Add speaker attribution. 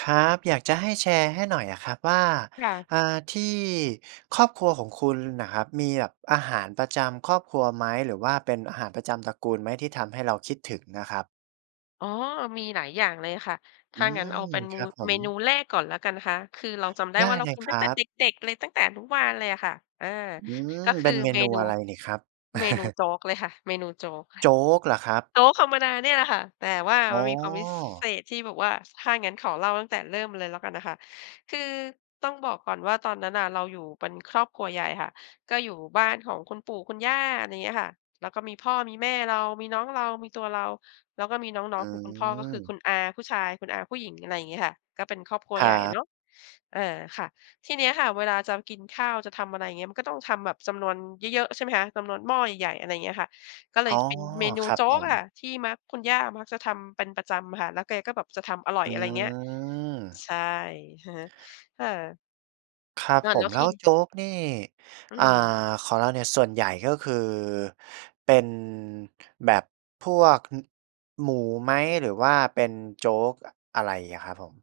Speaker 1: ครับ อยากจะให้แชร์ให้หน่อยอะครับว่า
Speaker 2: ค่ะ
Speaker 1: อ่า ที่ครอบครัวของคุณน่ะครับ มีหยับอาหารประจำครอบครัวไหม? หรือว่าเป็นอาหารประจำตระกูลไหม ที่ทำให้เราคิดถึงนะครับ?
Speaker 2: อ๋อ มีหลายอย่างเลยค่ะ ถ
Speaker 1: อื
Speaker 2: ้างั้นเอา
Speaker 1: ม
Speaker 2: เป็น
Speaker 1: ค
Speaker 2: มู
Speaker 1: รับผ
Speaker 2: เ
Speaker 1: ม
Speaker 2: มนูแรกก่อนแล้วกันนะคะ คือเราจำได้
Speaker 1: ได
Speaker 2: ว่
Speaker 1: ้
Speaker 2: า เรา
Speaker 1: เลย
Speaker 2: กิน
Speaker 1: ค
Speaker 2: ตั
Speaker 1: ร
Speaker 2: ้งแต
Speaker 1: ั
Speaker 2: ่
Speaker 1: บ
Speaker 2: เด็ก ๆ เลย ตั้งแต่อนุบาลเลยอะค่ะ อา
Speaker 1: อื
Speaker 2: ก็
Speaker 1: ม
Speaker 2: ค
Speaker 1: เป
Speaker 2: ื
Speaker 1: ็
Speaker 2: อ
Speaker 1: นเม
Speaker 2: เม
Speaker 1: นู
Speaker 2: นู
Speaker 1: อะไรนี่ครับ?
Speaker 2: เมนูโจ๊กเลยค่ะ เมนูโจ๊กค่ะ
Speaker 1: โจ๊กเหรอครับ?
Speaker 2: โจ๊กธรรมดานี่แหละค่ะ แต่ว่า
Speaker 1: อ๋
Speaker 2: มันมีความวิ ซ เ
Speaker 1: อ
Speaker 2: ศษที่แบบว่า ถ้างั้นขอเล่าตั้งแต่เริ่มเลยแล้วกันนะคะ คือต้องบอกก่อนว่า ตอนนั้นน่ะ เราอยู่เป็นครอบครัวใหญ่ค่ะ ก็อยู่บ้านของคุณปู่คุณย่า อะไรเงี้ยค่ะ แล้วก็มีพ่อ มีแม่เรา มีน้องเรา มีตัวเรา แล้วก็มีน้
Speaker 1: อ
Speaker 2: อ
Speaker 1: ื
Speaker 2: ง ๆ ของคุณพ่อ ก็คือค
Speaker 1: ม
Speaker 2: ุณอาผู้ชาย คุณอาผู้หญิง อะไรอย่างงี้ค่ะ ก็เป็นครอบครัว
Speaker 1: ค
Speaker 2: ใ
Speaker 1: ร
Speaker 2: หญ
Speaker 1: ั
Speaker 2: ่เ
Speaker 1: บ
Speaker 2: นาะ อา ค่ะ ทีเนี้ยค่ะ เวลาจะกินข้าว จะทำอะไรอย่างเงี้ย มันก็ต้องทำแบบจำนวนเยอะ ๆ ใช่ไหมคะ จำนวน หม้อใหญ่ ๆ อะไรอย่างเงี้ยค่ะ ก็เล
Speaker 1: อ๋
Speaker 2: ย
Speaker 1: อ
Speaker 2: จะเป็นเมนู
Speaker 1: ครับ
Speaker 2: โจ๊
Speaker 1: ผ
Speaker 2: กอ
Speaker 1: ม
Speaker 2: ะค่ะ ที่มัก คุณย่ามักจะทำเป็นประจำอะค่ะ แล้วแกก็แบบจะทำอร่อ
Speaker 1: อ
Speaker 2: ย
Speaker 1: ื
Speaker 2: อะไรเงี้ย
Speaker 1: ม
Speaker 2: ใช่ อะฮะ ค่ะ
Speaker 1: ครับ
Speaker 2: นา
Speaker 1: ผ
Speaker 2: นแล
Speaker 1: ม
Speaker 2: ้ว
Speaker 1: แล
Speaker 2: ท
Speaker 1: ้
Speaker 2: ี่
Speaker 1: ว
Speaker 2: อ
Speaker 1: โจ๊กนี่
Speaker 2: อื
Speaker 1: อ่า
Speaker 2: ม
Speaker 1: ของเราเนี่ย ส่วนใหญ่ก็คือ เป็น แบบพวก ฮึ หมูไหม? หรือว่าเป็นโจ๊ก อะ อะไรอะครับผม?